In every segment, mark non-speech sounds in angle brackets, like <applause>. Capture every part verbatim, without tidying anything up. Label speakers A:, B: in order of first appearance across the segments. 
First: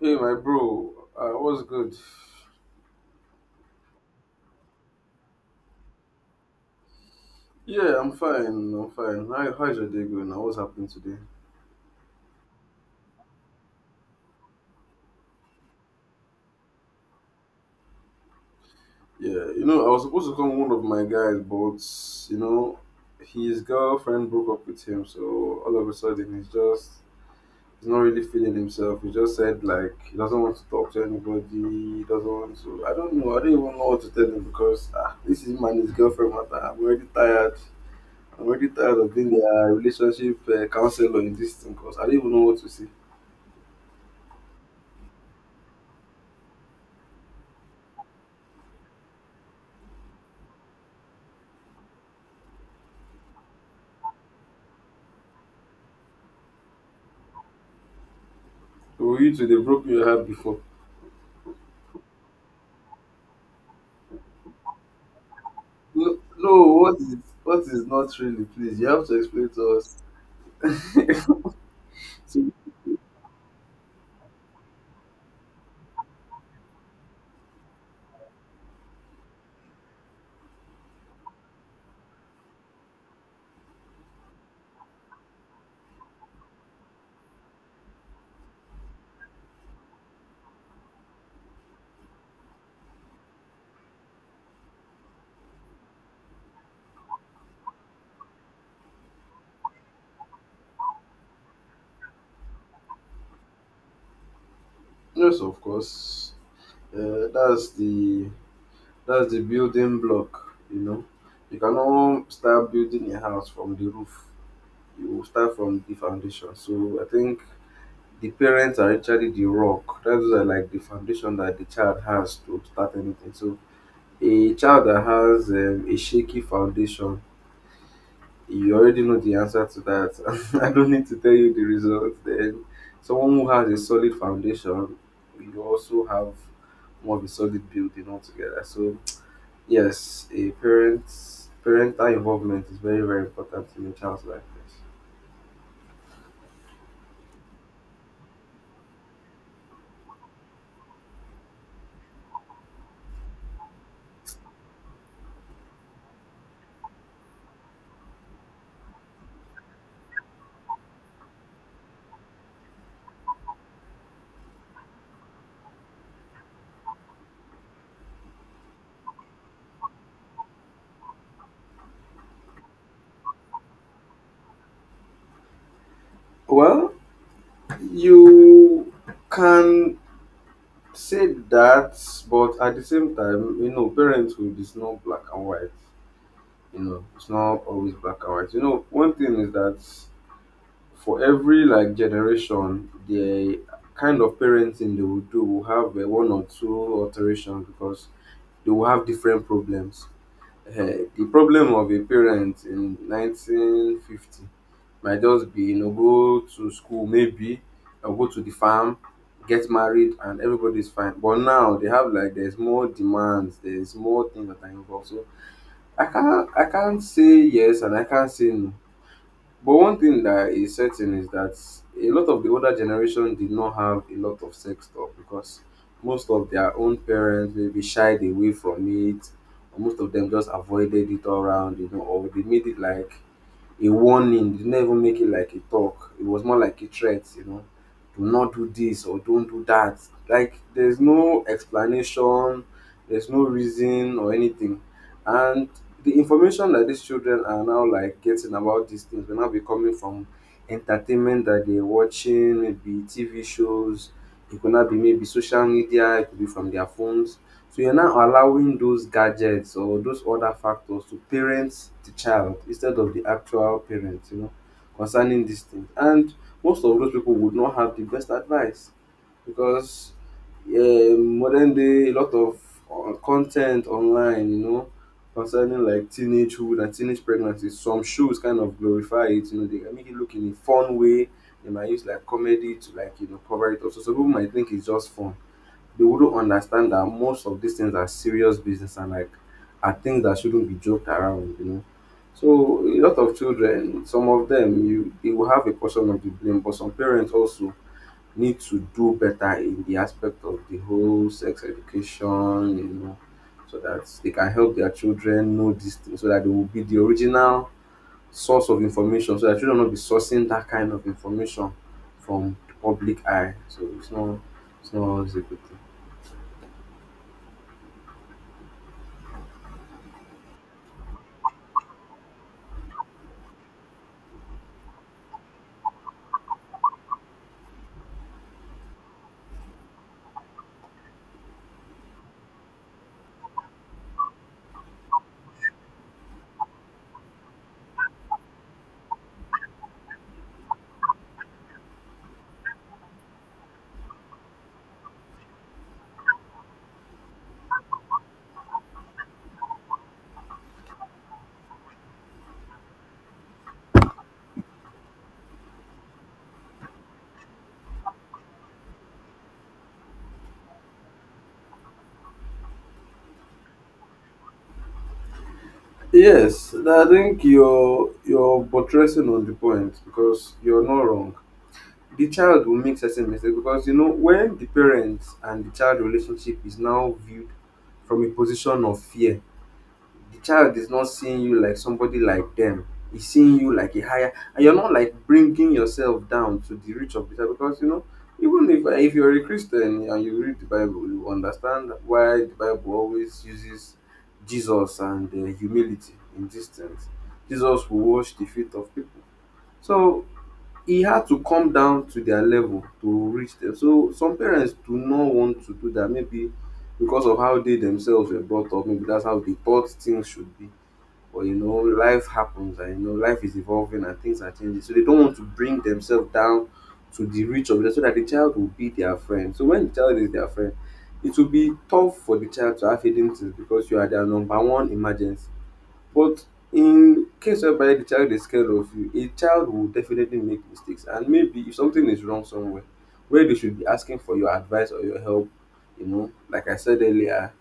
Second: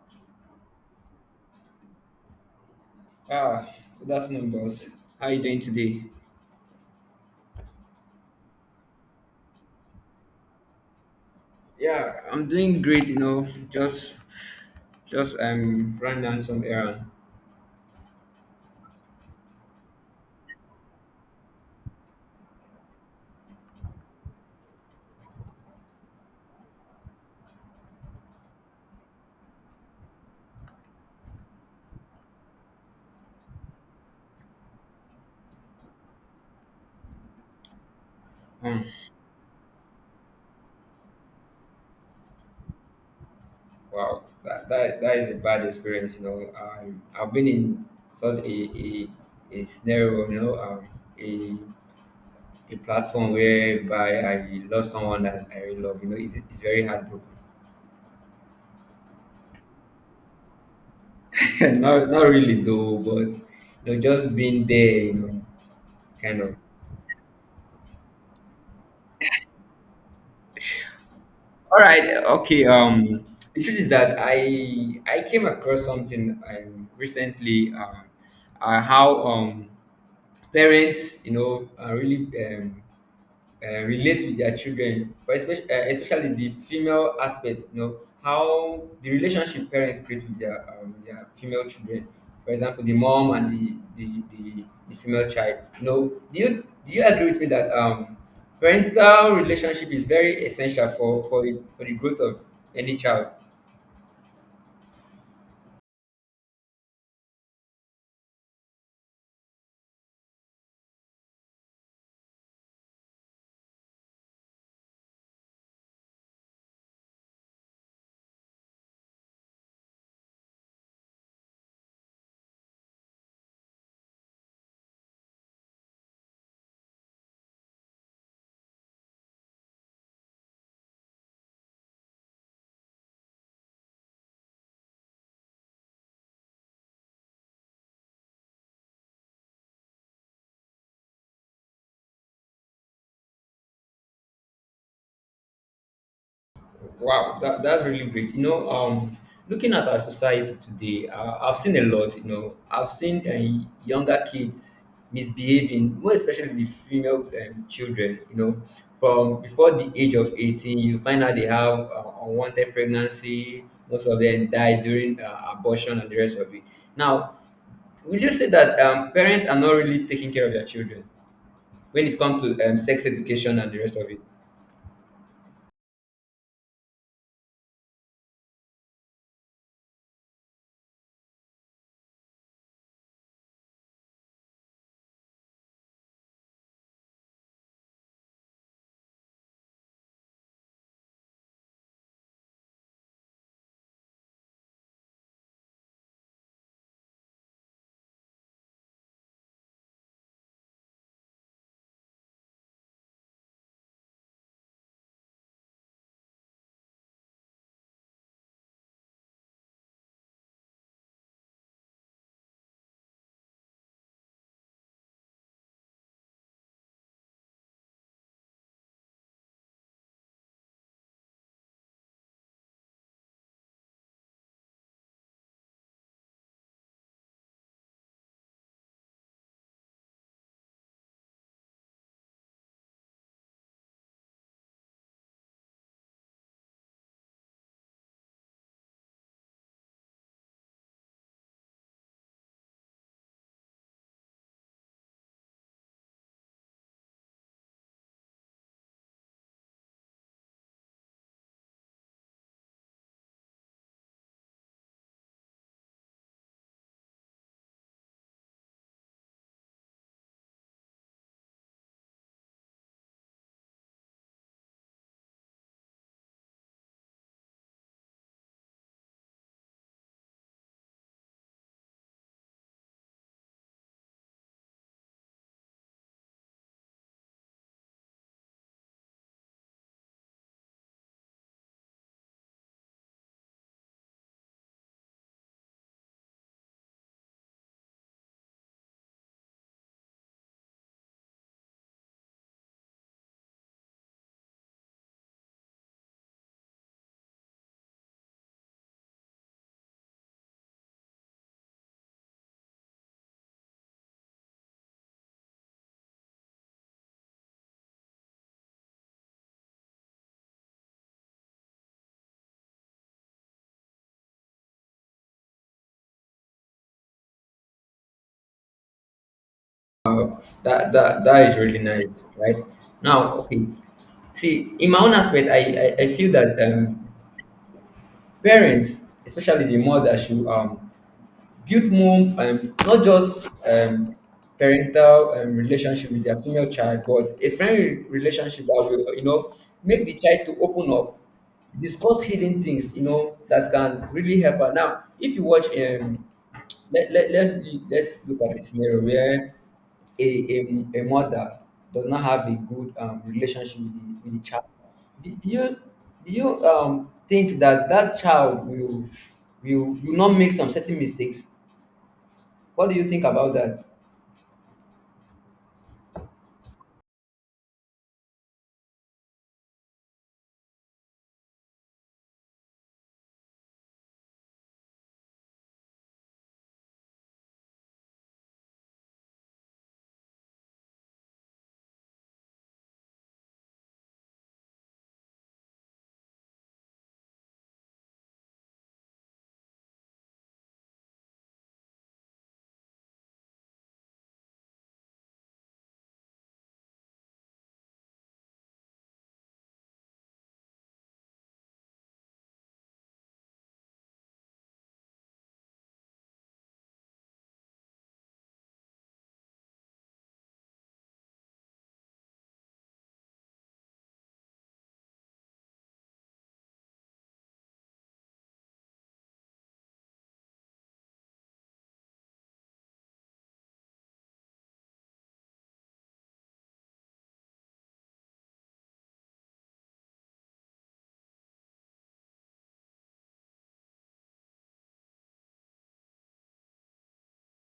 A: Hey, my bro, uh, what's good?
B: Ah, good afternoon, boss. How you doing today?
A: Yeah, I'm fine. I'm fine. How, how's your day going now? What's happening today?
B: Yeah, I'm doing great. You know, just just um running down some errand.
A: Yeah, you know, I was supposed to come one of my guys, but you know, his girlfriend broke up with him, so all of a sudden he's just he's not really feeling himself. He just said like he doesn't want to talk to anybody. He doesn't want to. I don't know. I don't even know what to tell him because ah, this is man his girlfriend matter. I'm already tired. I'm already
B: Hmm.
A: tired of being their relationship uh, counselor in this thing because I don't even know what to say.
B: Wow, that, that that is a bad experience. You know, um, I've been in such a a, a scenario. You know, um, a a platform whereby I lost someone that I really love. You know, it, it's very heartbroken.
A: Were you to develop your heart before?
B: <laughs> not not really though, but you know, just being there. You know,
A: No,
B: kind of
A: no, what is what is not really, please? You have to explain to us.
B: All right.
A: See,
B: Okay. Um, the truth is that I I came across something um, recently. Um, uh, how um parents, you know, uh, really um uh, relate with their children, but especially, uh, especially the female aspect, you know, how the relationship parents create with their, um, their female children. For example, the mom and the, the, the, the female child. You know, do you, do you agree with me that um, parental relationship is very essential for, for, the, for the growth of any child?
A: yes, of course. Uh, that's the that's the building block, you know. You cannot start building a house from the roof. You will start from the foundation. So I think the parents are actually the rock. That's like the foundation that the child has to start anything. So a child that has um, a shaky foundation, you already know the answer to that. <laughs> I don't need to tell you the result. Then, someone who has a solid foundation, you also have more of a solid building altogether. So, yes, a parent's parental involvement is very, very important in a child's life. Yes.
B: Wow, that, that's really great. You know, um, looking at our society today, uh, I've seen a lot. You know, I've seen uh, younger kids misbehaving, more especially the female um, children. You know, from before the age of eighteen, you find out they have uh, unwanted pregnancy. Most of them die during uh, abortion and the rest of it. Now, will you say that um, parents are not really taking care of their children when it comes to um, sex education and the rest of it?
A: Well, you can say that, but at the same time, you know, parenthood is not black and white. You know, it's not always black and white. You know, one thing is that for every like generation, the kind of parenting they will do will have uh, one or two alterations because they will have different problems. Eh, the problem of a parent in nineteen fifty might just be you know go to school maybe or go to the farm, get married, and everybody's fine. But now they have like there's more demands, there's more things that are involved. So I can't I can't say yes and I can't say no. But one thing that is certain is that a lot of the older generation did not have a lot of sex talk because most of their own parents maybe shied away from it, or most of them just avoided it all around, you know, or they made it like a warning. Did not even make it like a talk. It was more like a threat, you know. Do not do this or don't do that. Like there's no explanation, there's no reason or anything. And the information that these children are now like getting about these things will now be coming from entertainment that they're watching, maybe T V shows, it could not be maybe social media, it could be from their phones. So you're now allowing those gadgets or those other factors to parent the child instead of the actual parent, you know, concerning these things. And most of those people would not have the best advice because um, modern day a lot of uh, content online, you know, concerning like teenagehood and teenage pregnancy. Some shows kind of glorify it, you know, they can make it look in a fun way. They might use like comedy to like you know cover it up. So some people might think it's just fun, they wouldn't understand that most of these things are serious business and like are things that shouldn't be joked around, you know. So a lot of children, some of them, you they will have a portion of the blame, but some parents also need to do better in the aspect of the whole sex education, you know, so that they can help their children know these things, so that they will be the original source of information, so that children will not be sourcing that kind of information from the public eye. So it's not it's not always a good thing.
B: That that that is really nice, right? Now, okay. See, in my own aspect, I I, I feel that um, parents, especially the mother, should um, build more um, not just um, parental um, relationship with their female child, but a friendly relationship that will, you know, make the child to open up, discuss hidden things, you know, that can really help her. Now, if you watch um, let, let, let's let's look at the scenario where a, a, a mother does not have a good um, relationship with the, with the child, do, do you do you um, think that that child will, will will not make some certain mistakes? What do you think about that?
A: Yes, I think you're you're buttressing on the point because you're not wrong. The child will make certain mistakes because you know when the parent and the child relationship is now viewed from a position of fear, the child is not seeing you like somebody like them, he's seeing you like a higher and you're not like bringing yourself down to the reach of the child because you know, even if if you're a Christian and you read the Bible you understand why the Bible always uses Jesus and uh, humility in these things. Jesus will wash the feet of people, so he had to come down to their level to reach them. So some parents do not want to do that maybe because of how they themselves were brought up, maybe that's how they thought things should be. But you know, life happens and you know, life is evolving and things are changing. So they don't want to bring themselves down to the reach of it so that the child will be their friend. So when the child is their friend, it will be tough for the child to have hidden things because you are their number one emergency. But in case whereby the child is scared of you, a child will definitely make mistakes. And maybe if something is wrong somewhere, where they should be asking for your advice or your help, you know, like I said earlier,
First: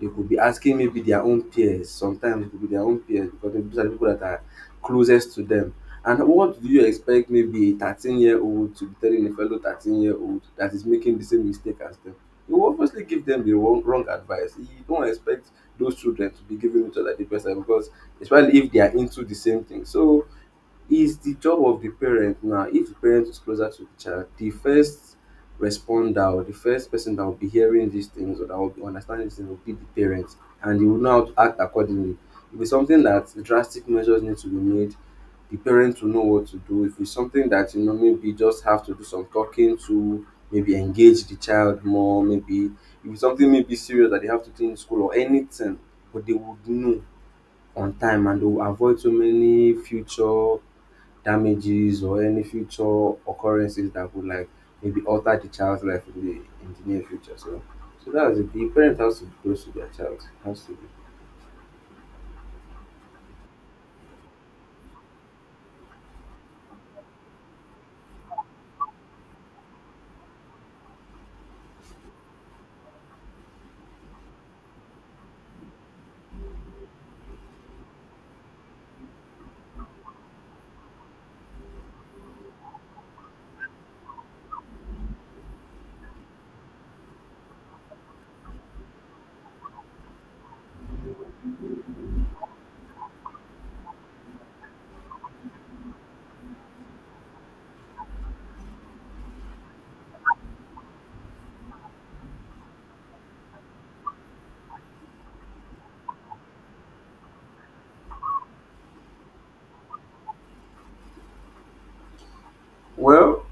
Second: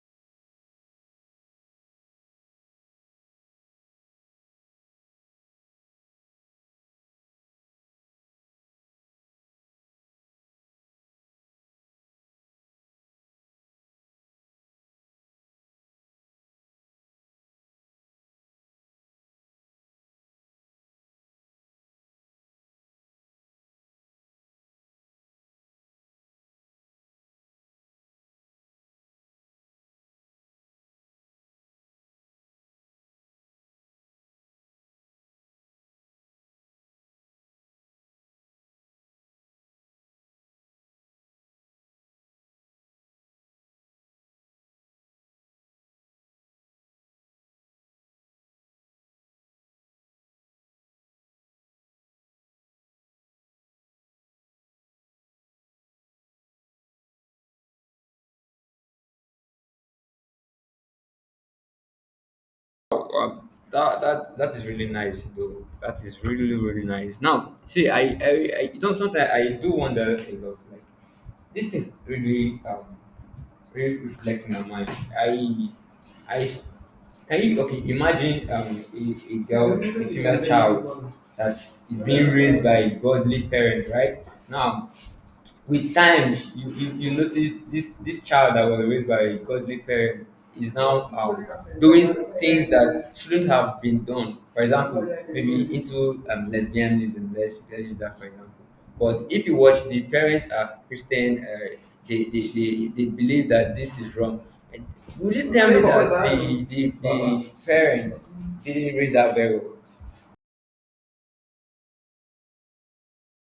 A: they could be asking maybe their own peers. Sometimes it could be their own peers because these are the people that are closest to them. And what do you expect maybe a thirteen year old to be telling a fellow thirteen year old that is making the same mistake as them? You will obviously give them the wrong, wrong advice. You don't expect those children to be giving each other the best advice because especially if they are into the same thing. So is the job of the parent now. If the parent is closer to the child, the first responder or the first person that will be hearing these things or that will be understanding these things will be the parent, and they will now act accordingly. If it's something that drastic measures need to be made, the parent will know what to do. If it's something that you know maybe just have to do some talking to, maybe engage the child more, maybe if it's something maybe serious that they have to do in school or anything, but they would know on time and they will avoid so many future damages or any future occurrences that would like maybe alter the child's life in the in the near future. So so that's it. The parent has to be close to their child. Has to be.
B: That that that is really nice though. That is really really nice. Now, see, I I, I don't sometimes I do wonder a lot. Like these things really um really reflect in my mind. I I Can you, okay, imagine um a, a girl, a female child that is being raised by a godly parent, right? Now with time you, you, you notice this this child that was raised by a godly parent is now um, doing things that shouldn't have been done, for example maybe into um, lesbianism. Let's, let's use that for example, but if you watch the parents are Christian. Uh, they, they, they, they believe that this is wrong, and will you tell me that the, the, the parent didn't raise that very well?
A: Well,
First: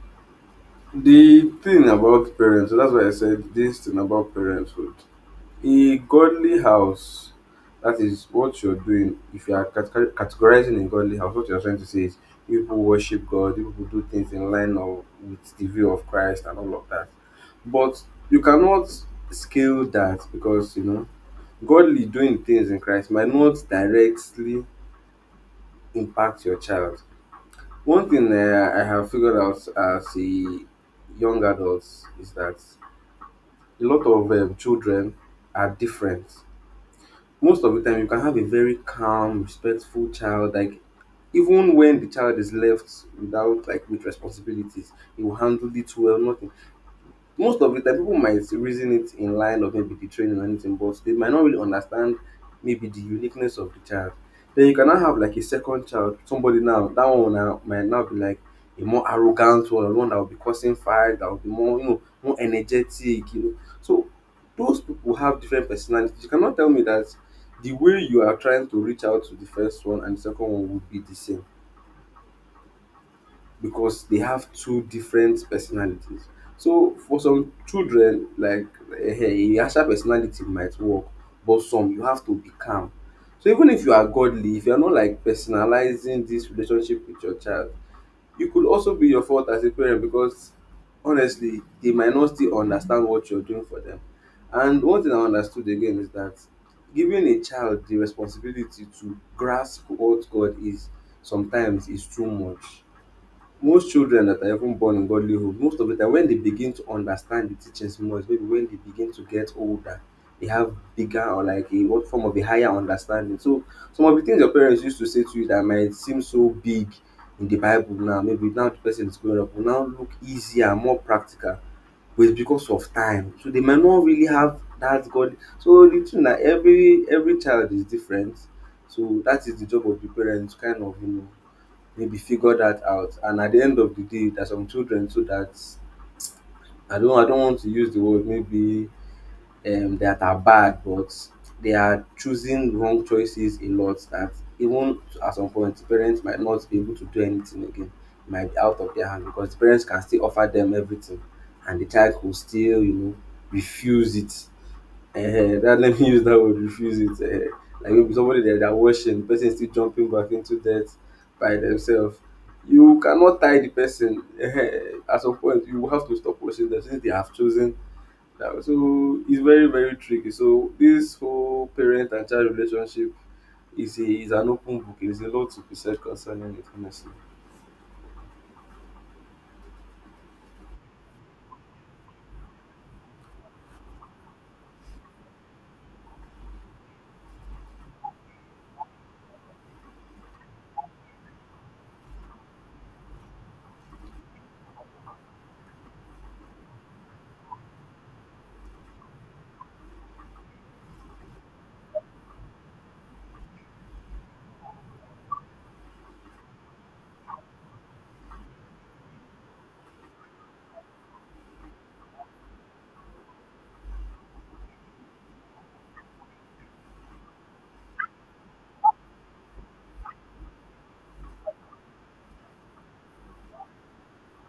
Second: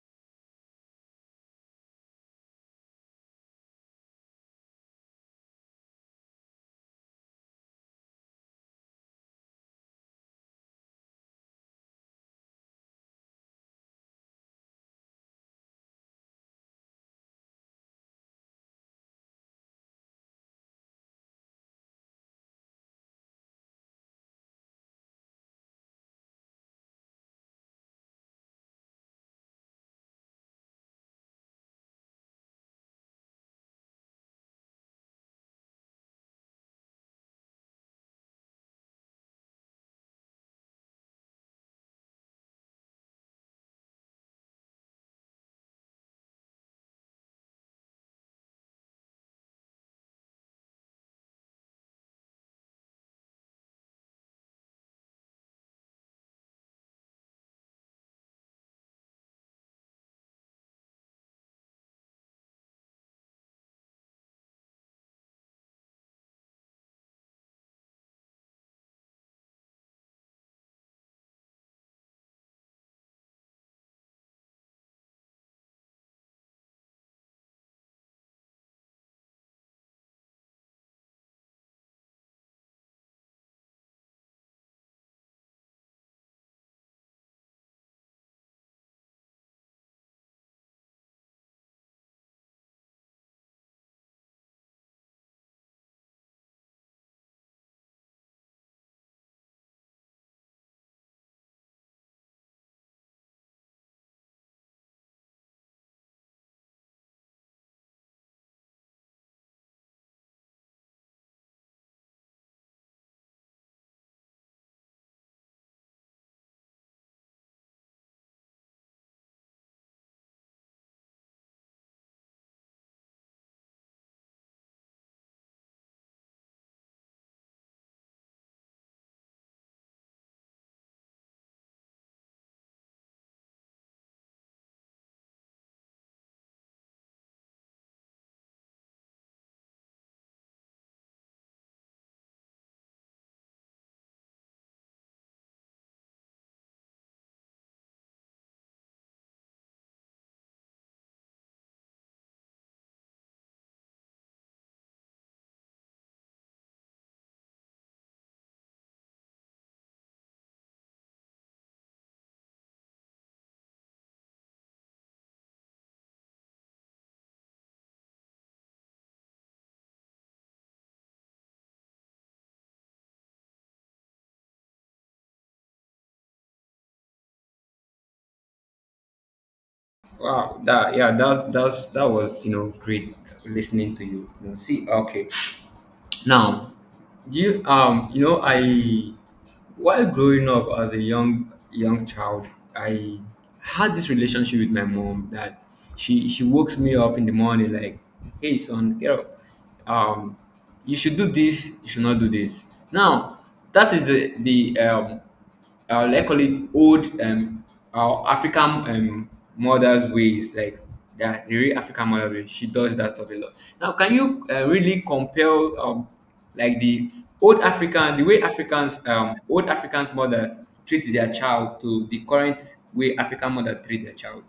A: the thing about parents, so that's why I said this thing about parenthood. A godly house, that is what you're doing. If you are cate- categorizing a godly house, what you're trying to say is people worship God, people who do things in line of, with the view of Christ and all of that. But you cannot scale that because, you know, godly doing things in Christ might not directly impact your child. One thing uh, I have figured out as a young adult is that a lot of um, children are different. Most of the time you can have a very calm, respectful child, like even when the child is left without like with responsibilities he will handle it well. Not most of the time people might reason it in line of maybe the training or anything but they might not really understand maybe the uniqueness of the child. Then you cannot have like a second child. Somebody now, that one now might now be like a more arrogant one or one that will be causing fight, that will be more you know more energetic, you know. So those people have different personalities. You cannot tell me that the way you are trying to reach out to the first one and the second one would be the same, because they have two different personalities. So for some children like um a harsher personality might work, but some you have to be calm. So even if you are godly, if you are not like personalizing this relationship with your child, it could also be your fault as a parent because honestly they might not still understand what you're doing for them. And one thing I understood again is that giving a child the responsibility to grasp what God is sometimes is too much. Most children that are even born in godly home, most of the time when they begin to understand the teachings more is maybe when they begin to get older, they have bigger or like a what form of a higher understanding. So some of the things your parents used to say to you that might seem so big in the Bible now, maybe now the person is growing up, will now look easier, more practical, but it's because of time. So they might not really have that God. So the thing that every every child is different. So that is the job of the parents, kind of you know maybe figure that out, and at the end of the day there are some children too that I don't I don't want to use the word maybe um that are bad, but they are choosing wrong choices a lot, that even at some point parents might not be able to do anything again. It might be out of their hand because parents can still offer them everything and the child will still you know refuse it. Eh, that, let me use that word, refuse it. Eh, like maybe somebody that they're washing, the person is still jumping back into debt by themselves. You cannot tie the person. Eh, at some point, you will have to stop washing them since they have chosen. That. So it's very, very tricky. So this whole parent and child relationship is a, is an open book. There's a lot to be said concerning it, honestly.
B: Wow, that yeah, that that's, that was, you know, great listening to you. You know, see, okay, now, do you um you know I While growing up as a young young child, I had this relationship with my mom that she she wakes me up in the morning like, hey son, get up. Um, you should do this. You should not do this. Now that is the the um uh, let's call it old um our African um mothers ways, like yeah, the real African mother ways. She does that stuff a lot. Now, can you uh, really compare um like the old African, the way Africans, um old Africans mother treat their child to the current way African mother treat their child?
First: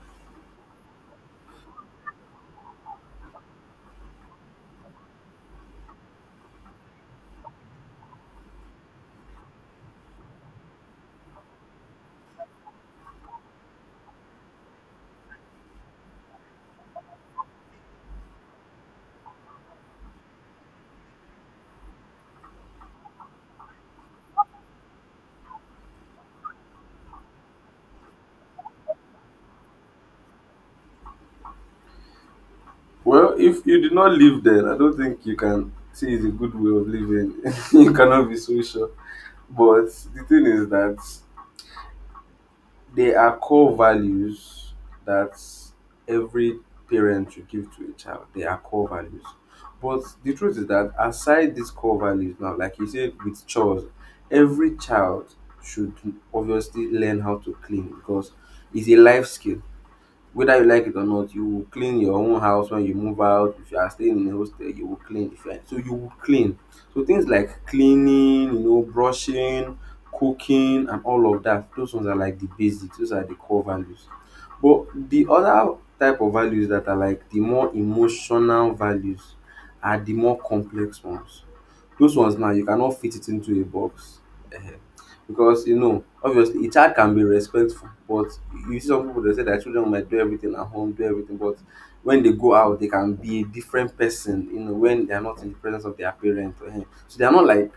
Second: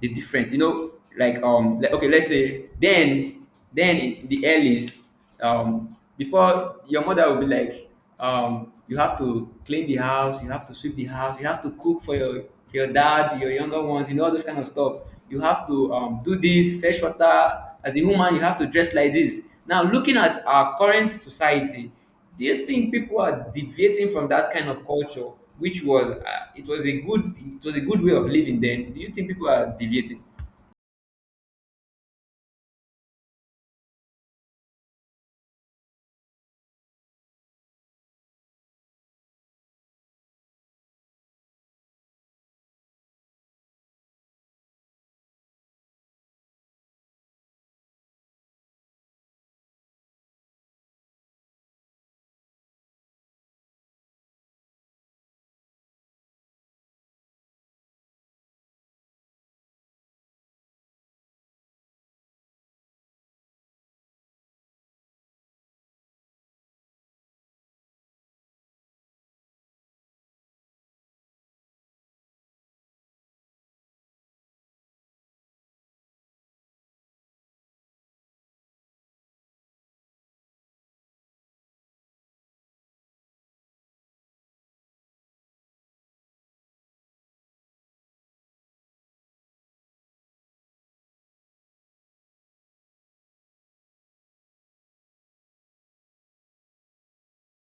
B: The difference, you know, like um like, okay let's say then then in the earlys, um before, your mother will be like, um you have to clean the house, you have to sweep the house, you have to cook for your, for your dad, your younger ones, you know, all those kind of stuff. You have to um, do this fresh water. As a woman you have to dress like this. Now looking at our current society, do you think people are deviating from that kind of culture, which was, uh, it was a good, it was a good way of living then? Do you think people are deviating?
A: Well, if you did not live then, I don't think you can say it's a good way of living. <laughs> You cannot be so sure. But the thing is that they are core values that every parent should give to a child. They are core values. But the truth is that aside these core values now, like you said with chores, every child should obviously learn how to clean because it's a life skill. Whether you like it or not, you will clean your own house when you move out. If you are staying in a hostel, you will clean. If you are, so you will clean. So things like cleaning, you know, brushing, cooking and all of that, those ones are like the basics, those are the core values. But the other type of values, that are like the more emotional values, are the more complex ones. Those ones now, you cannot fit it into a box, because, you know, obviously a child can be respectful, but you see some people, they say their children might do everything at home, do everything, but when they go out, they can be a different person, you know, when they are not in the presence of their parent or him. So they are not like,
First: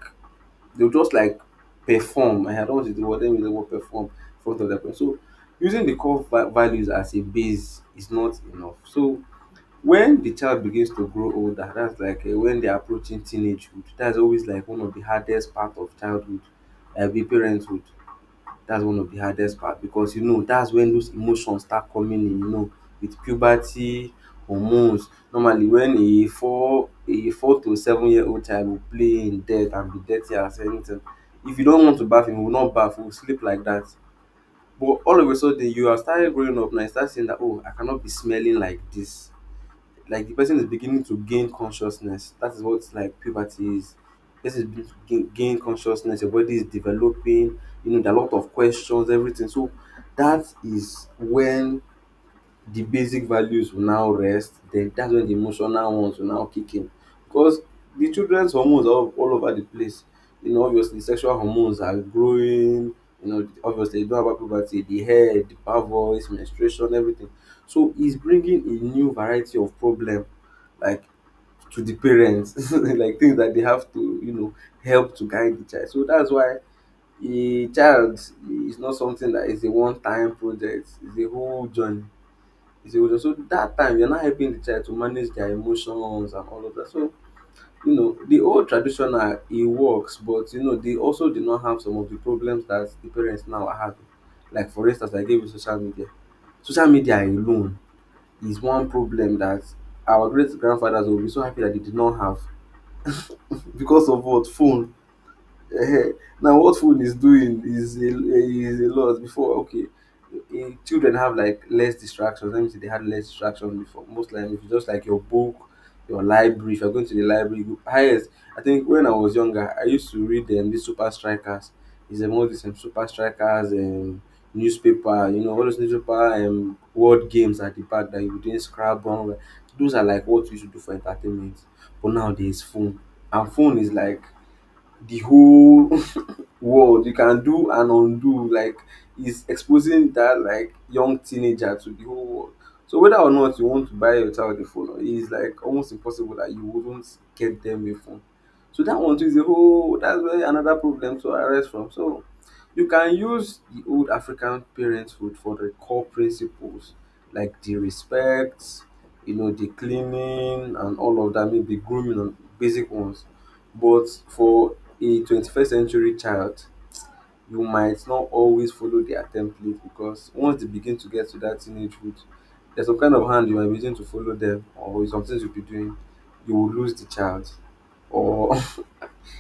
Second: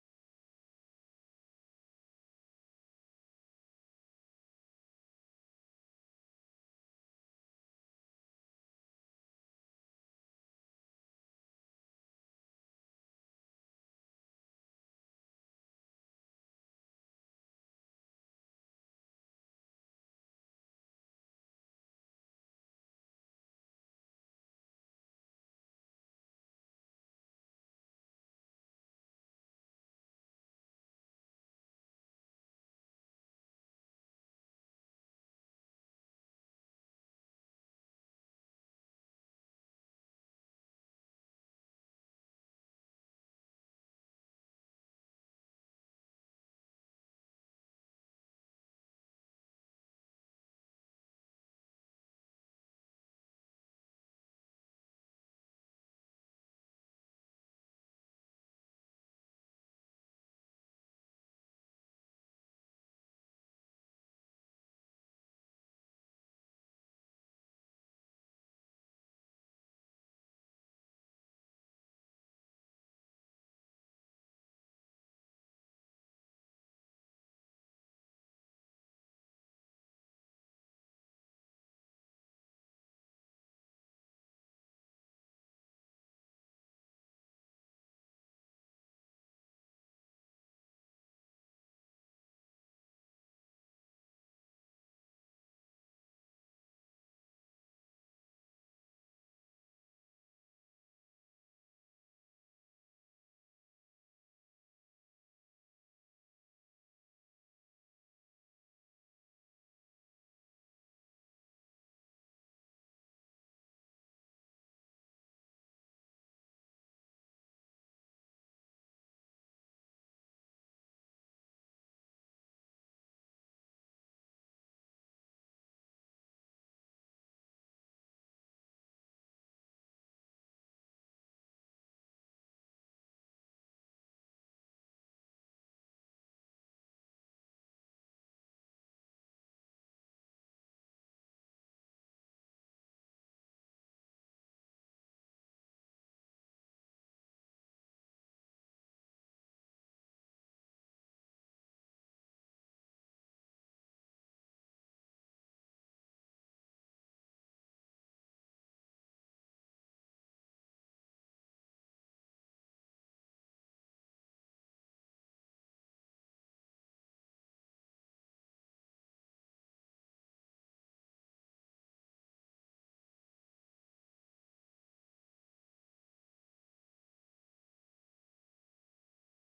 A: they'll just like perform. Eh, I don't want to do what they mean the word perform in front of their parents. So using the core va- values as a base is not enough. So when the child begins to grow older, that's like uh, when they're approaching teenagehood, that's always like one of the hardest part of childhood, uh, be parenthood. That's one of the hardest part because, you know, that's when those emotions start coming in, you know, with puberty hormones. Normally, when a four a four to seven year old child will play in dirt and be dirty as anything. If you don't want to baff, he will not baff, he will sleep like that. But all of a sudden you are started growing up now, you start seeing that, oh, I cannot be smelling like this. Like the person is beginning to gain consciousness. That is what like puberty is. This is beginning to gain, gain consciousness. Your body is developing. You know, there are a lot of questions, everything. So that is when the basic values will now rest, then that's when the emotional ones will now kick in, because the children's hormones are all, all over the place. You know, obviously sexual hormones are growing, you know, obviously you don't have puberty, the head, the voice, menstruation, everything. So it's bringing a new variety of problem, like, to the parents, <laughs> like things that they have to, you know, help to guide the child. So that's why a child is not something that is a one time project, it's a whole journey. Is a witness. So that time you're not helping the child to manage their emotions and all of that. So, you know, the old traditional it works, but, you know, they also did not have some of the problems that the parents now are having. Like for instance, I gave you social media. Social media alone is one problem that our great grandfathers will be so happy that they did not have, because of what? Phone. <laughs> Ehen. Now, what phone is doing is a, is a lot. Before, okay, in, children have like less distractions. Let me say they had less distractions before. Most likely, if it's just like your book, your library. If you're going to the library, you go- highest. I think when I was younger, I used to read them. These super strikers is a, all these um, super strikers and newspaper. You know, all those newspaper and word games at the back that you were doing, Scrabble. Those are like what we should do for entertainment. But now there's phone, and phone is like the whole <laughs> world. You can do and undo. Like, is exposing that like young teenager to the whole world. So whether or not you want to buy your child a phone, it is like almost impossible that you wouldn't get them a phone. So that one too is a whole, that's where another problem to arise from. So you can use the old African parenthood for the core principles, like the respect, you know, the cleaning and all of that, maybe grooming and basic ones. But for a twenty-first century child, you might not always follow their template, because once they begin to get to that teenagehood, there's some kind of hand you might begin to follow them, or some things you'll be doing, you will lose the child, or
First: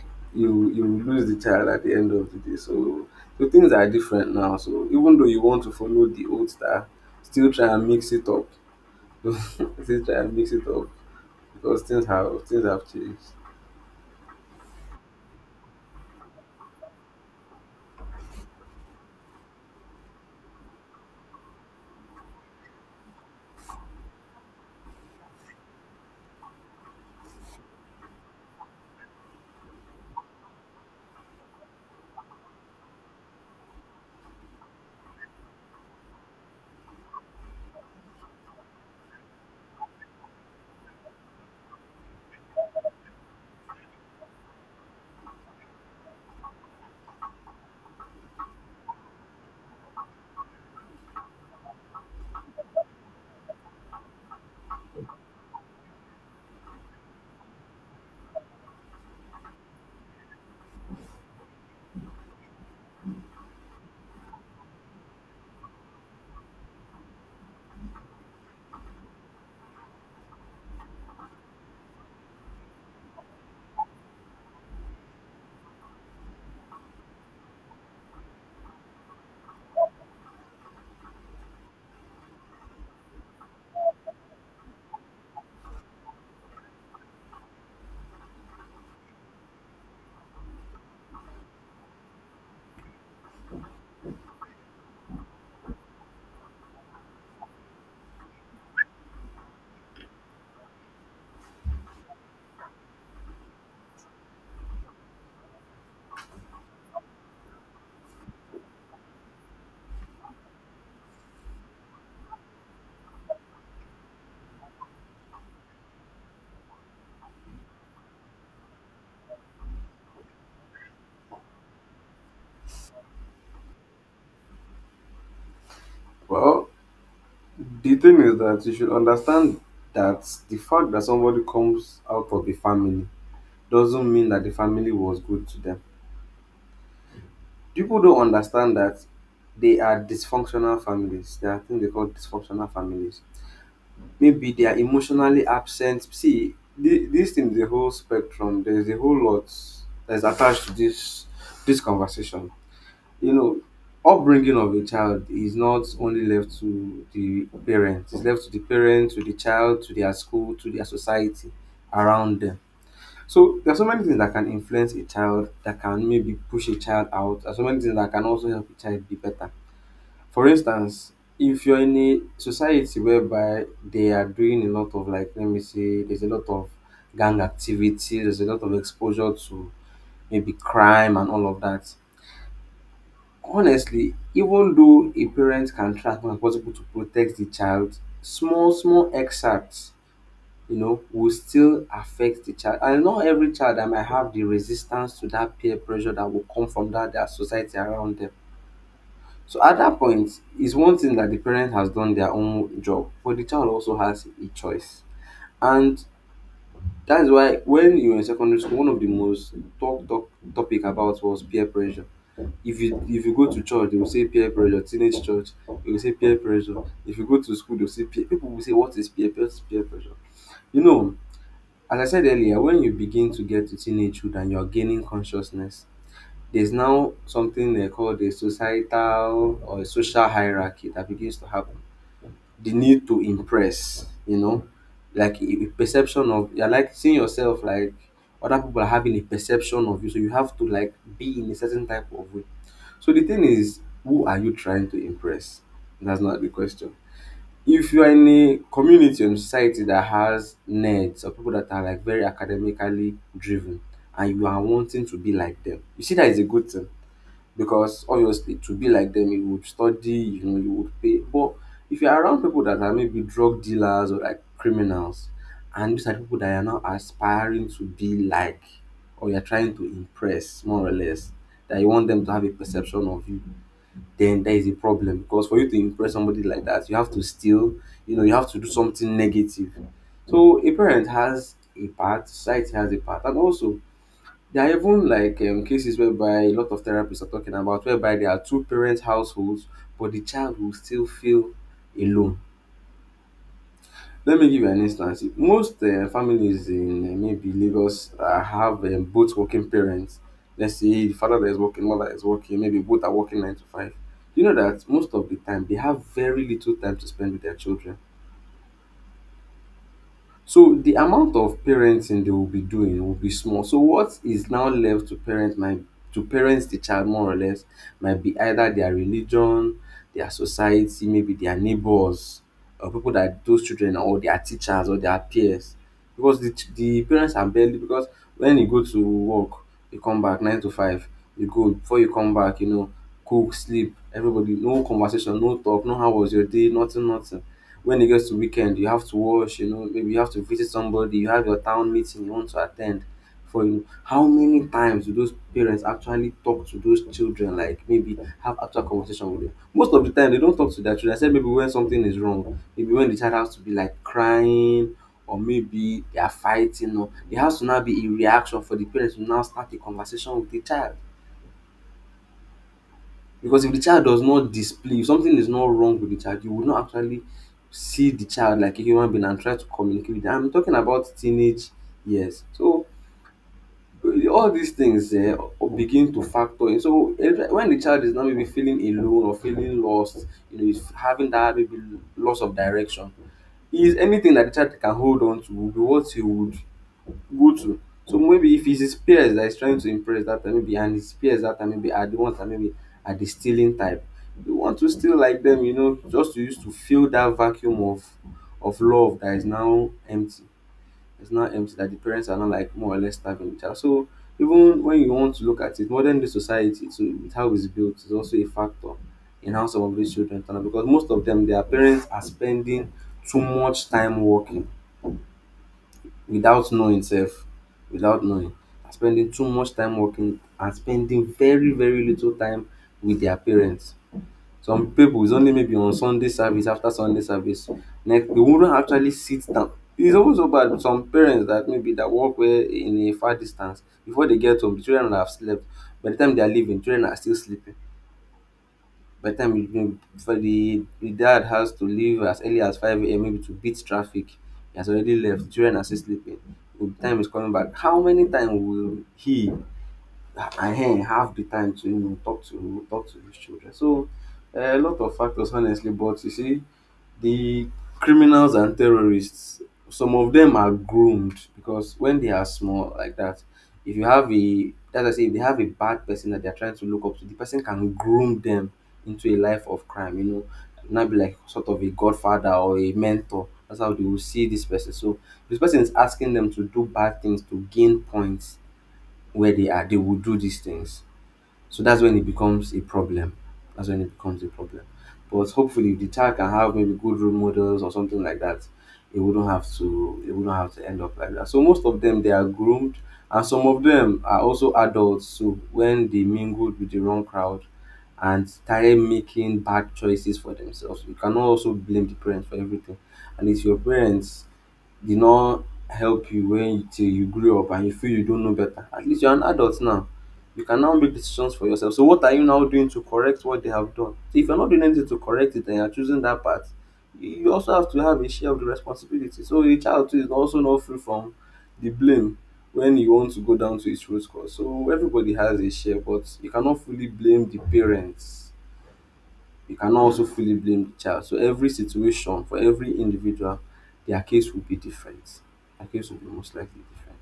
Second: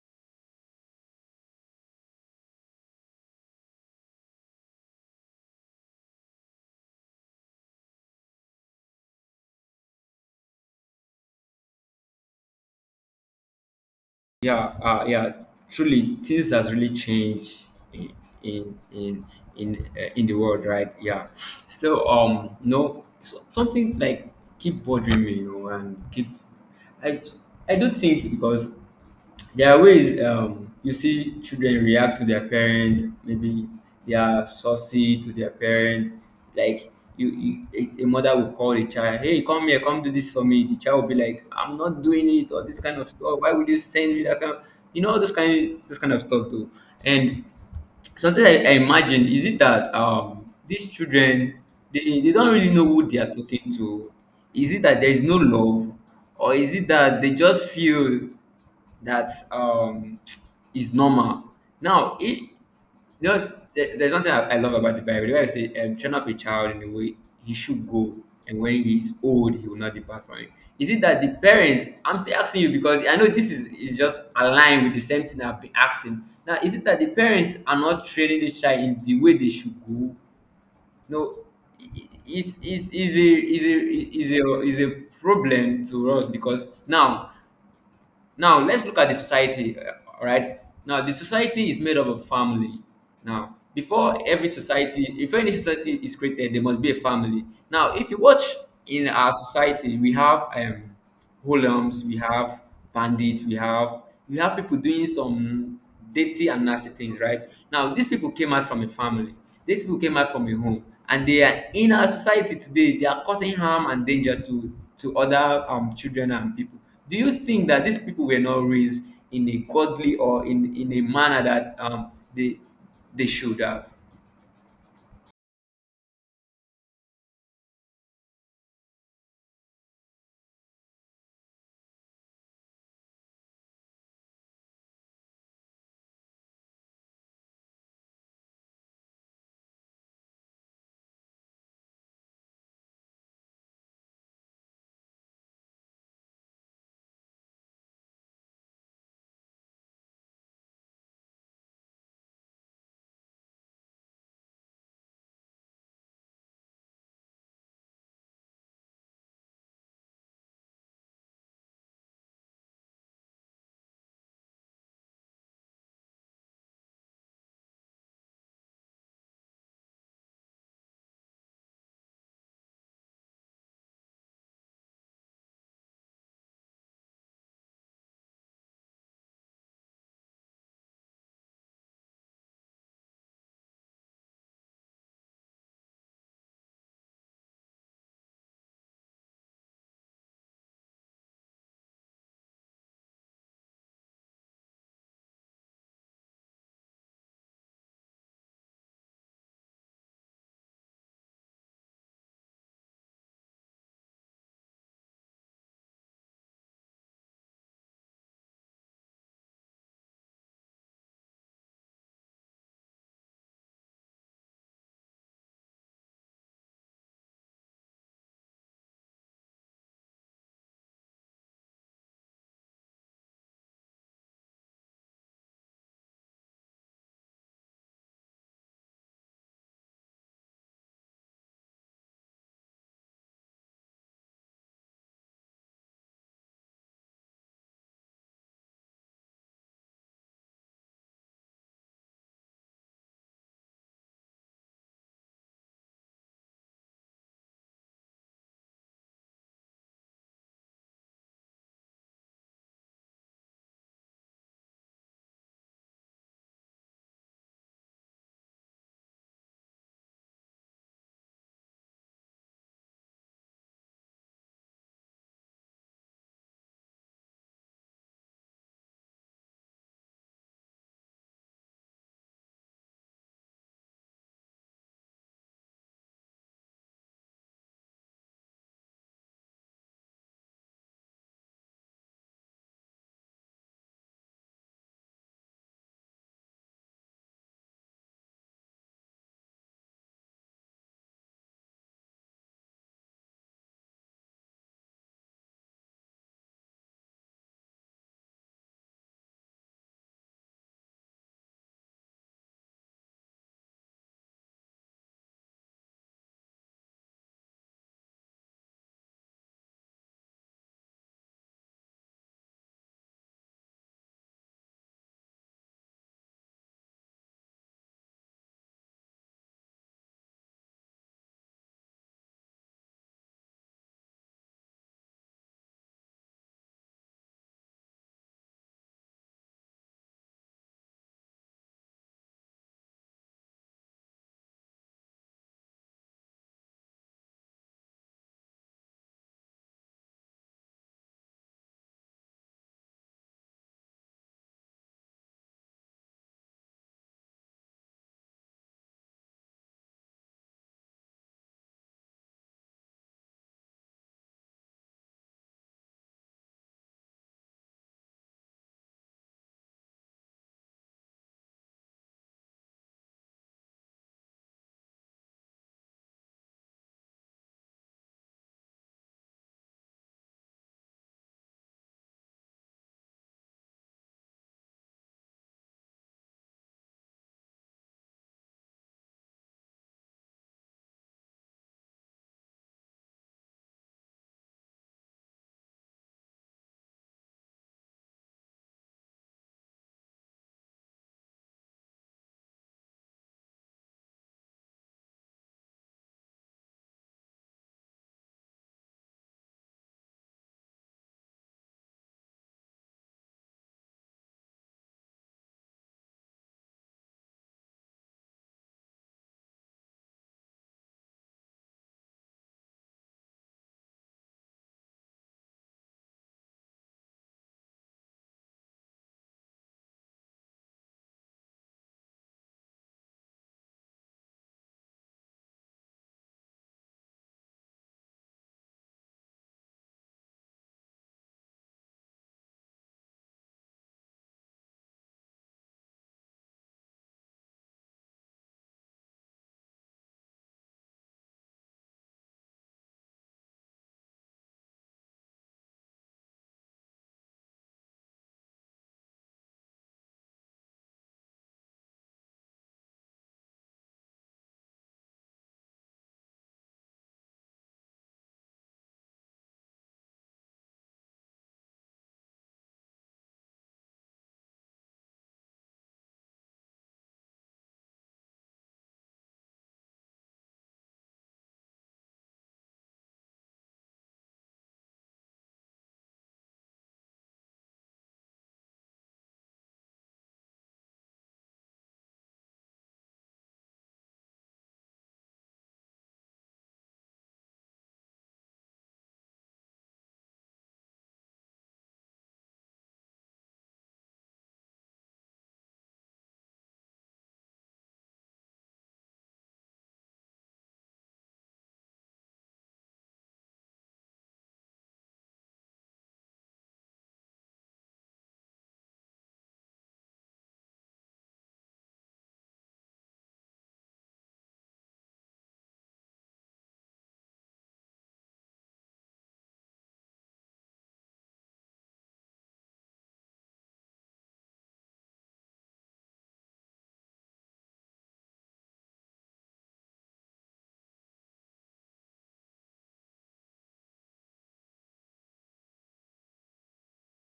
A: <laughs> you you will lose the child at the end of the day. So, so things are different now. So even though you want to follow the old style, still try and mix it up. <laughs> Still try and mix it up, because things have things have changed.
B: yeah uh, Yeah, truly things has really changed in in in in, uh, in the world, right? Yeah. So um no so, something like keep bothering me, you know, and keep, I I do not think, because there are ways, um, you see children react to their parents, maybe they are saucy to their parents. Like you, you, a, a mother will call a child, hey, come here, come do this for me. The child will be like, I'm not doing it, or this kind of stuff. Why would you send me that kind of, you know, all this kind this kind of stuff too. And something I, I imagine, is it that um these children, they, they don't really know who they are talking to. Is it that there is no love? Or is it that they just feel that um is normal. Now, it, you know, there, there's something I, I love about the Bible, where I say, um, train up a child in the way he should go, and when he is old, he will not depart from it. Is it that the parents? I'm still asking you because I know this is, is just aligned with the same thing I've been asking. Now, is it that the parents are not training the child in the way they should go? No, is is is a is a is a is a problem to us because now, now let's look at the society. uh, All right. Now the society is made up of family. Now before every society, if any society is created, there must be a family. Now if you watch in our society, we have um, hoodlums, we have bandits, we have we have people doing some dirty and nasty things, right? Now, these people came out from a family. These people came out from a home, and they are in our society today. They are causing harm and danger to to other um, children and people. Do you think that these people were not raised in a godly, or in in a manner that um, they they should have?
A: Well, the thing is that you should understand that the fact that somebody comes out of a family doesn't mean that the family was good to them. People don't understand that they are dysfunctional families. There are things they call dysfunctional families. Maybe they are emotionally absent. See, thi- this thing the whole spectrum. There is a whole lot that is attached to this this conversation. You know, upbringing of a child is not only left to the parents, it's left to the parents, to the child, to their school, to their society around them. So there are so many things that can influence a child, that can maybe push a child out. There are so many things that can also help a child be better. For instance, if you're in a society whereby they are doing a lot of, like, let me say there's a lot of gang activity, there's a lot of exposure to maybe crime and all of that. Honestly, even though a parent can try as much as possible to protect the child, small, small excerpts, you know, will still affect the child. And not every child that might have the resistance to that peer pressure that will come from that their society around them. So at that point, it's one thing that the parent has done their own job, but the child also has a choice. And that is why, when you were in secondary school, one of the most talked top topic about was peer pressure. If you if you go to church, they will say peer pressure, teenage church, they will say peer pressure. If you go to school, they'll say peer, people will say, what is peer peer peer pressure? You know, as I said earlier, when you begin to get to teenagehood and you're gaining consciousness, there's now something they call the societal or social hierarchy that begins to happen. The need to impress, you know, like a a perception of, you're like seeing yourself like other people are having a perception of you, so you have to like be in a certain type of way. So the thing is, who are you trying to impress? That's not the question. If you are in a community or society that has nerds or people that are like very academically driven, and you are wanting to be like them, you see that is a good thing, because obviously to be like them you would study, you know, you would pay. But if you are around people that are maybe drug dealers or like criminals, and these are people that are now aspiring to be like, or you're trying to impress more or less, that you want them to have a perception of you, then there is a problem. Because for you to impress somebody like that you have to steal, you know, you have to do something negative. So a parent has a part, society has a part, and also there are even like um, cases whereby a lot of therapists are talking about, whereby there are two parent households but the child will still feel alone. Let me give you an instance. Most um families in um maybe Lagos um have um both working parents. Let's say the father that is working, mother is working, maybe both are working nine to five. You know that most of the time they have very little time to spend with their children. So the amount of parenting they will be doing will be small. So what is now left to parent my to parent the child more or less might be either their religion, their society, maybe their neighbors, or people that those children, or their teachers or their peers. Because the ch- the parents are barely, because when you go to work, you come back nine to five, you go before you come back, you know, cook, sleep, everybody, no conversation, no talk, no how was your day, nothing, nothing. When it gets to weekend, you have to wash, you know, maybe you have to visit somebody, you have your town meeting you want to attend. For you know, how many times do those parents actually talk to those children? Like maybe have actual conversation with them. Most of the time they don't talk to their children, except maybe when something is wrong, maybe when the child has to be like crying, or maybe they are fighting, or there has to now be a reaction for the parents to now start a conversation with the child. Because if the child does not display, if something is not wrong with the child, you will not actually see the child like a human being and try to communicate with them. I'm talking about teenage years. So eh, all these things eh, begin to factor in. So eh, when the child is now maybe feeling alone or feeling lost, you know, is having that maybe loss of direction, is anything that the child can hold on to will be what he would go to. So maybe if it's his peers that he's trying to impress that time, maybe, and his peers that time maybe are the ones that maybe are the stealing type. You want to steal like them, you know, just to use to fill that vacuum of of love that is now empty. It's now empty that the parents are not, like, more or less starving the child. So even when you want to look at it, modern day society to with how it's built is also a factor in how some of these children turn out, because most of them, their parents are spending too much time working without knowing self, without knowing, are spending too much time working and spending very, very little time with their parents. Some people, is only maybe on Sunday service. After Sunday service, next, they wouldn't actually sit down. It's also bad, some parents that maybe that work where in a far distance, before they get home the children have slept. By the time they are leaving, children are still sleeping. By the time, you know, before the the dad has to leave as early as five a m maybe to beat traffic, he has already left, the children are still sleeping. By the time he's coming back, how many times will he um have the time to, you know, talk to talk to his children? So um a lot of factors, honestly. But you see, the criminals and terrorists, some of them are groomed, because when they are small like that, if you have a, as I say, if they have a bad person that they're trying to look up to, the person can groom them into a life of crime, you know, not be like sort of a godfather or a mentor. That's how they will see this person. So this person is asking them to do bad things to gain points where they are, they will do these things. So that's when it becomes a problem. That's when it becomes a problem. But hopefully, if the child can have maybe good role models or something like that, it wouldn't have to, it wouldn't have to end up like that. So most of them they are groomed, and some of them are also adults. So when they mingled with the wrong crowd and started making bad choices for themselves, you cannot also blame the parents for everything. And it's your parents did not help you when you, till you grew up and you feel you don't know better. At least you're an adult now. You can now make decisions for yourself. So what are you now doing to correct what they have done? So if you're not doing anything to correct it and you're choosing that path, you you also have to have a share of the responsibility. So a child too is also not free from the blame when you want to go down to its root cause. So everybody has a share, but you cannot fully blame the parents, you cannot also fully blame the child. So every situation for every individual, their case will be different. Their case will be most likely different.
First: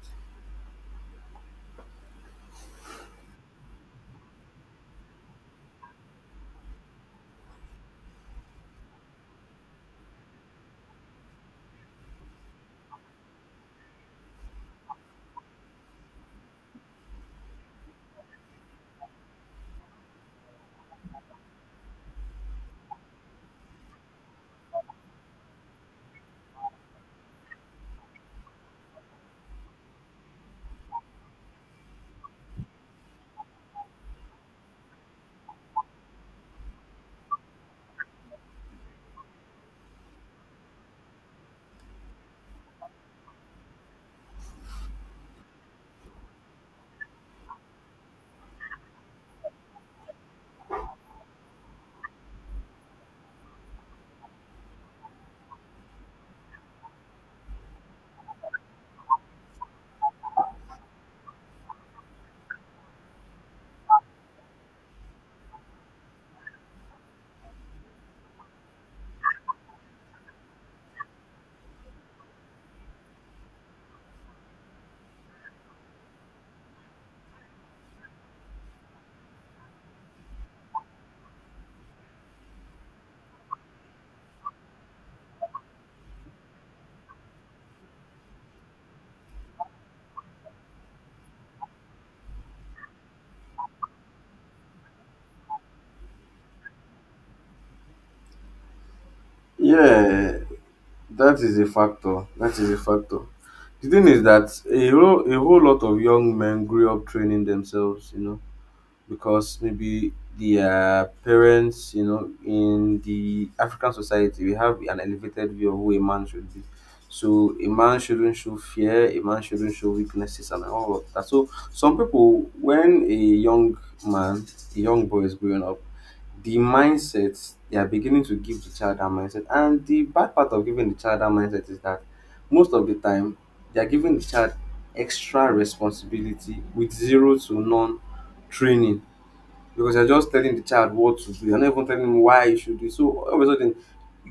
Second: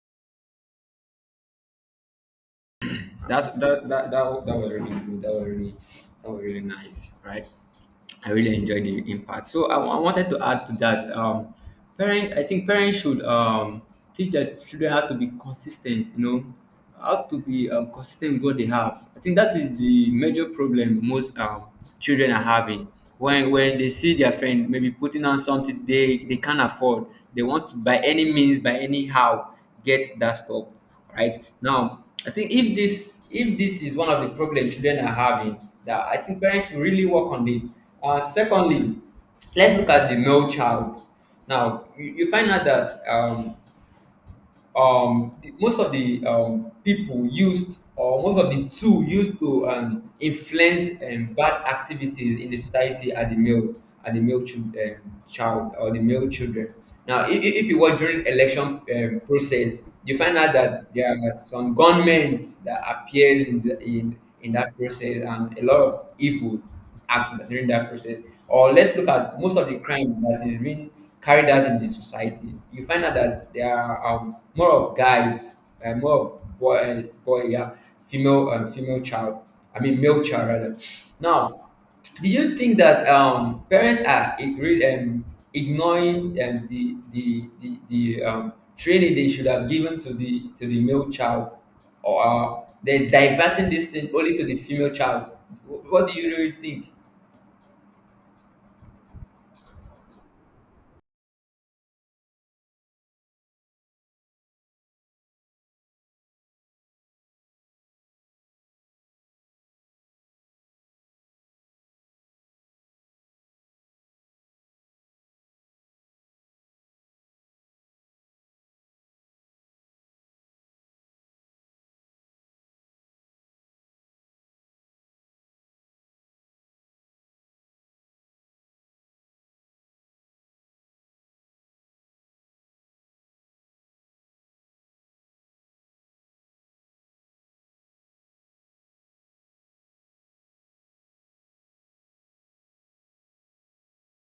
B: That's that that that, that was really good. That was really that was really nice, right? I really enjoyed the impact. So I, I wanted to add to that. Um, parent, I think parents should um, teach their children how to be consistent. You know, how to be um, consistent with what they have. I think that is the major problem most um, children are having. When when they see their friend maybe putting on something they they can't afford, they want to by any means, by anyhow, get that stuff right now. I think if this if this is one of the problems children are having, that I think parents should really work on it. Uh, secondly, let's look at the male child. Now you, you find out that um, um, the, most of the um, people used, or most of the tool used to um, influence um, bad activities in the society are the male, are the male chil- um, child, or the male children. Now, if, if you were during election um, process, you find out that there are some gunmen that appears in the, in in that process, and a lot of evil act that, during that process. Or let's look at most of the crime that is being carried out in the society. You find out that there are um, more of guys, uh, more of boy, uh, boy, yeah, female, um, female child. I mean, male child rather. Now, do you think that um, parents are ig- re- um, ignoring um, the the the, the um, training they should have given to the to the male child, or they're diverting this thing only to the female child? Wh- What do you really think?
A: Yeah, that is a factor. That is a factor. The thing is that a whole, a whole lot of young men grew up training themselves, you know, because maybe their parents, you know, in the African society, we have an elevated view of who a man should be. So a man shouldn't show fear, a man shouldn't show weaknesses, and all of that. So some people, when a young man, a young boy is growing up, the mindset they are beginning to give the child that mindset, and the bad part of giving the child that mindset is that most of the time they are giving the child extra responsibility with zero to none training, because you're just telling the child what to do. You're not even telling him why he should do it. So all of a sudden,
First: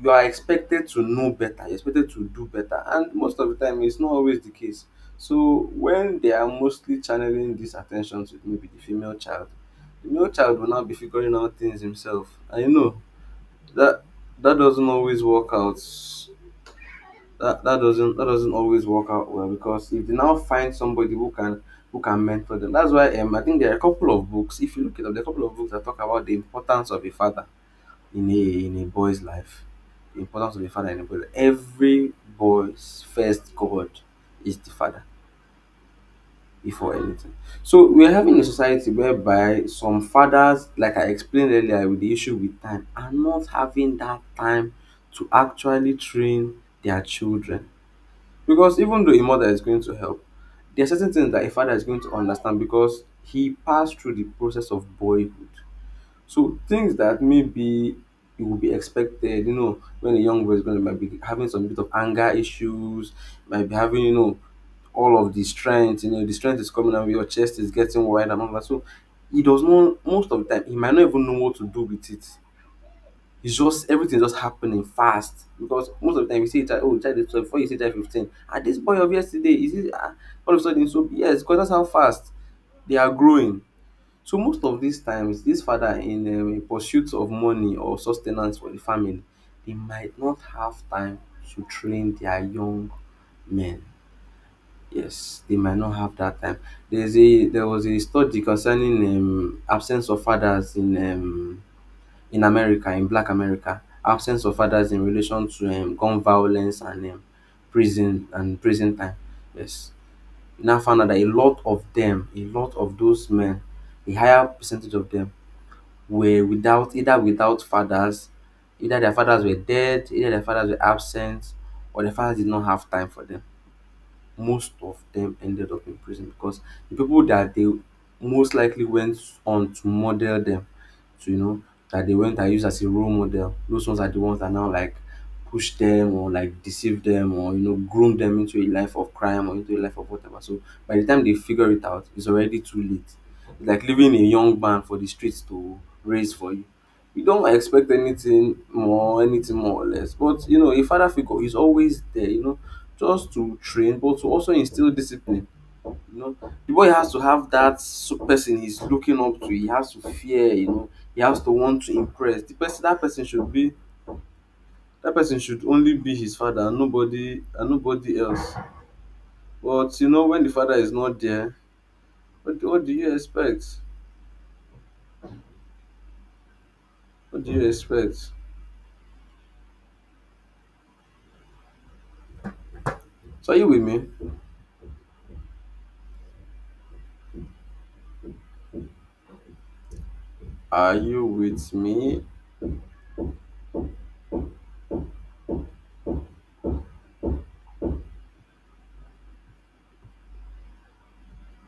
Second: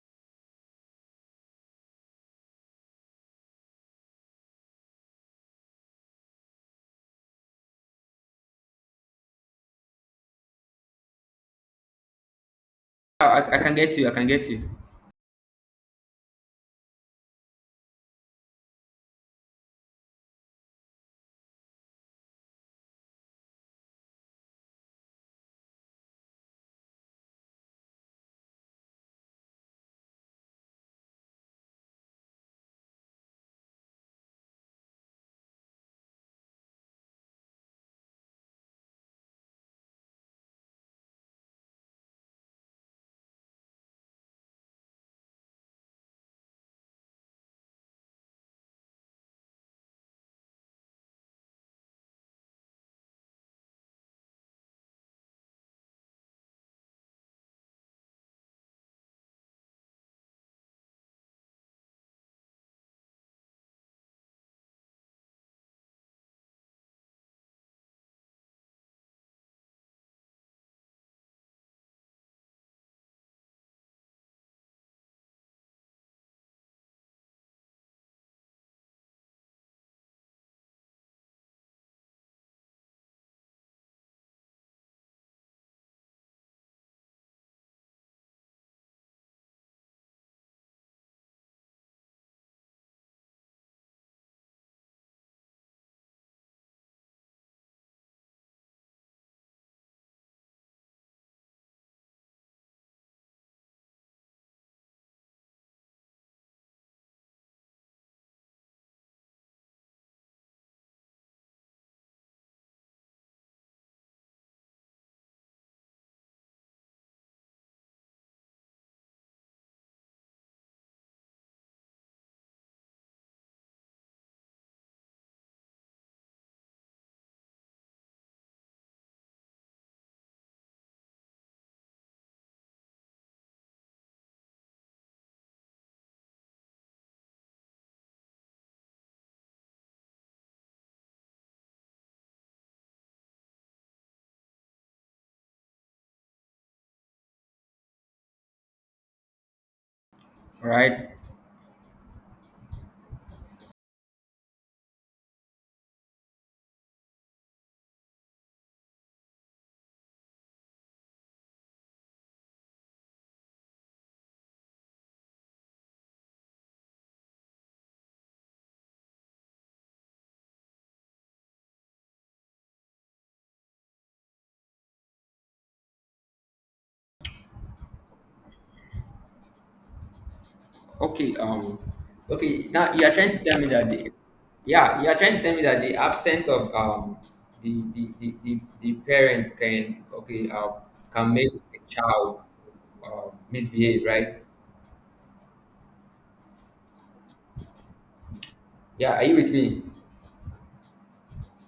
A: you are expected to know better. You're expected to do better, and most of the time, it's not always the case. So when they are mostly channeling this attention to maybe the female child, the male child will now be figuring out things himself, and you know
B: I, I can get
A: that
B: you. I can get
A: that
B: you.
A: doesn't always work out, that, that doesn't that doesn't always work out well. Because if they now find somebody who can, who can mentor them, that's why um, I think there are a couple of books, if you look it up, there are a couple of books that talk about the importance of a father in a in a boy's life, the importance of a father in a boy's life. Every boy's first god is the father, before anything. So we're having a society whereby some fathers, like I explained earlier with the issue with time, are not having that time to actually train their children. Because even though a mother is going to help, there are certain things that a father is going to understand because he passed through the process of boyhood. So things that maybe it would be expected, you know, when a young boy is going to, might be having some bit of anger issues, might be having, you know, all of the strength, you know, the strength is coming out, your chest is getting wide and all that. So he does not, most of the time he might not even know what to do with it. It's just everything just happening fast, because most of the time you see a child, oh, child is twelve, before you see child fifteen, ah, this boy of yesterday, is it, ah, all of a sudden. So yes, because that's how fast they are growing. So most of these times, this father in um, in pursuit of money or sustenance for the family, they might not have time to train their young men. Yes, they might not have that time. There's a there was a study concerning um, absence of fathers in um, in America, in Black America, absence of fathers in relation to um, gun violence and um, prison and prison time. Yes, now found out that a lot of them, a lot of those men, a higher percentage of them were without, either without fathers, either their fathers were dead, either their fathers were absent, or their fathers did not have time for them. Most of them ended up in prison because the people that they most likely went on to model them to, you know, that they went and used as a role model, those ones are the ones that now like push them or like deceive them or, you know, groom them into a life of crime or into a life of whatever. So by the time they figure it out, it's already too late. It's like leaving a young man for the streets to raise for you. You don't expect anything more, anything more or less. But you
B: All
A: know, a father
B: right.
A: figure is always there, you know, just to train but to also instill discipline, you know. The boy has to have that, so person he's looking up to, he has to fear, you know, he has to want to impress the person. That person should be, that person should only be his father and nobody, and nobody else. But you know, when the father is not there, what do, what do you expect? What do you expect?
B: Okay. Um. Okay. Now you are trying to
A: So are
B: tell
A: you
B: me
A: with
B: that
A: me?
B: the yeah, you are trying to tell me that the absence of um the the the, the, the parents can, okay um
A: Are you
B: can make
A: with
B: a
A: me?
B: child uh, misbehave, right? Yeah, are you with me?